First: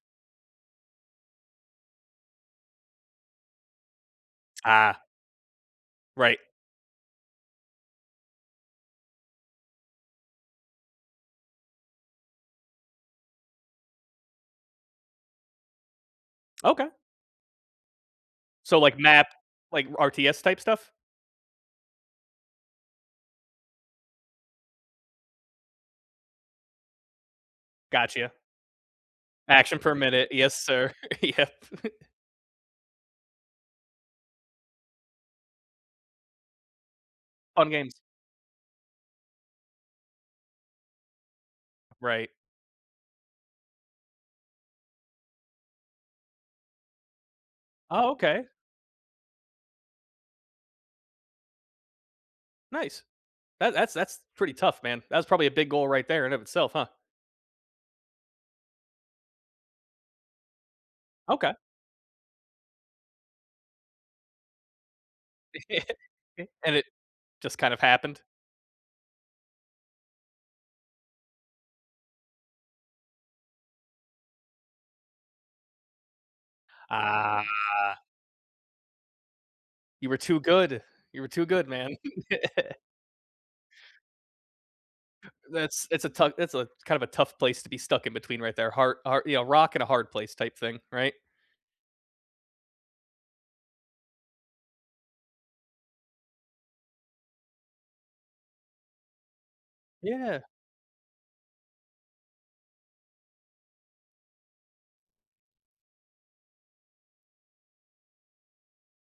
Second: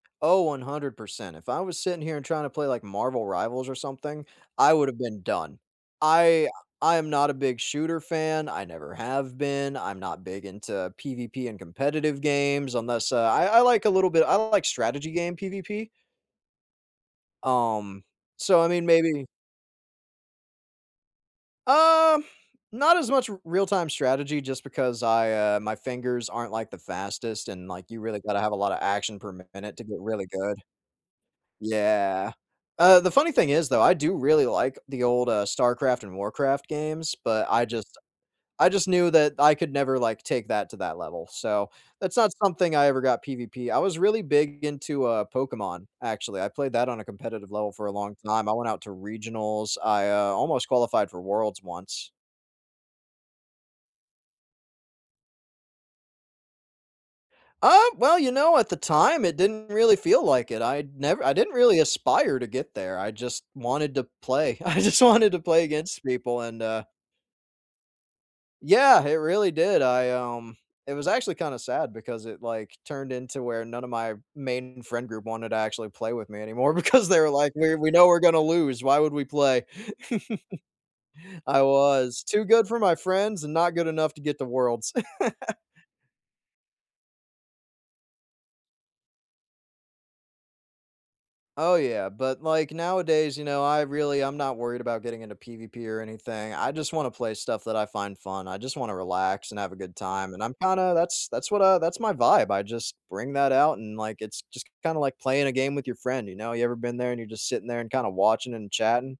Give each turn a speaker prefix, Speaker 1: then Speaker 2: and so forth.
Speaker 1: Oh, 100%. If I was sitting here and tryna play, like, Marvel Rivals or something, I would've
Speaker 2: Ah.
Speaker 1: been done.
Speaker 2: Right.
Speaker 1: I I am not a big shooter fan, I never have been, I'm not big into PvP and competitive games unless a I I like a little bit I don't like strategy game PvP.
Speaker 2: Okay.
Speaker 1: Um, so I
Speaker 2: So,
Speaker 1: mean,
Speaker 2: like,
Speaker 1: maybe
Speaker 2: map like, RTS type stuff?
Speaker 1: Um, not as much Real-Time Strategy just because I, uh, my fingers aren't, like, the fastest and, like, you really
Speaker 2: Gotcha.
Speaker 1: gotta have a lot of action-per-minute to get really
Speaker 2: Action-per-minute. Yes,
Speaker 1: good.
Speaker 2: sir. Yep.
Speaker 1: Yeah. Uh, the funny thing is though, I do really like the old, uh, StarCraft and Warcraft games, but I
Speaker 2: Fun
Speaker 1: just
Speaker 2: games.
Speaker 1: I just knew that I could never, like, take that to that level, so that's not
Speaker 2: Right.
Speaker 1: something I ever got PvP I was really big into, uh, Pokémon, actually, I played that on a competitive level for a
Speaker 2: Oh,
Speaker 1: long
Speaker 2: okay.
Speaker 1: time, I went out to Regionals, I, uh, almost qualified for Worlds once.
Speaker 2: Nice. That that that's pretty tough, man. That's probably a big goal right there in of itself, huh.
Speaker 1: Uh, well, you know, at the time, it didn't really feel like it, I'd never I didn't
Speaker 2: Okay.
Speaker 1: really aspire to get there, I just wanted to play. I just wanted to play against people. And,
Speaker 2: And
Speaker 1: uh
Speaker 2: it just kind of happened?
Speaker 1: Yeah, it really did. I, um, it was actually kinda sad because it, like, turned into where none of my main friend group wanted to actually play with me anymore because they were like, "We're we
Speaker 2: Ah.
Speaker 1: know we're gonna lose. Why would we play?"
Speaker 2: You were too good. You were too
Speaker 1: I
Speaker 2: good, man.
Speaker 1: was. Too good for my friends and not good enough to get the Worlds.
Speaker 2: That's it's a tough it's a kind of a tough place to be stuck in between right there, har har you know, rock-and-a-hard-place type thing. Right?
Speaker 1: Oh yeah, but, like, nowadays, you know, I really I'm not worried about getting into PvP or anything, I just wanna play stuff that I find fun, I just wanna relax and have a good time and
Speaker 2: Yeah.
Speaker 1: I'm kinda that's that's what I that's my vibe, I just bring that out and, like, it's it's just kinda like playing a game with your friend, you know? You ever been there and you're just sitting there and kinda watching and chatting?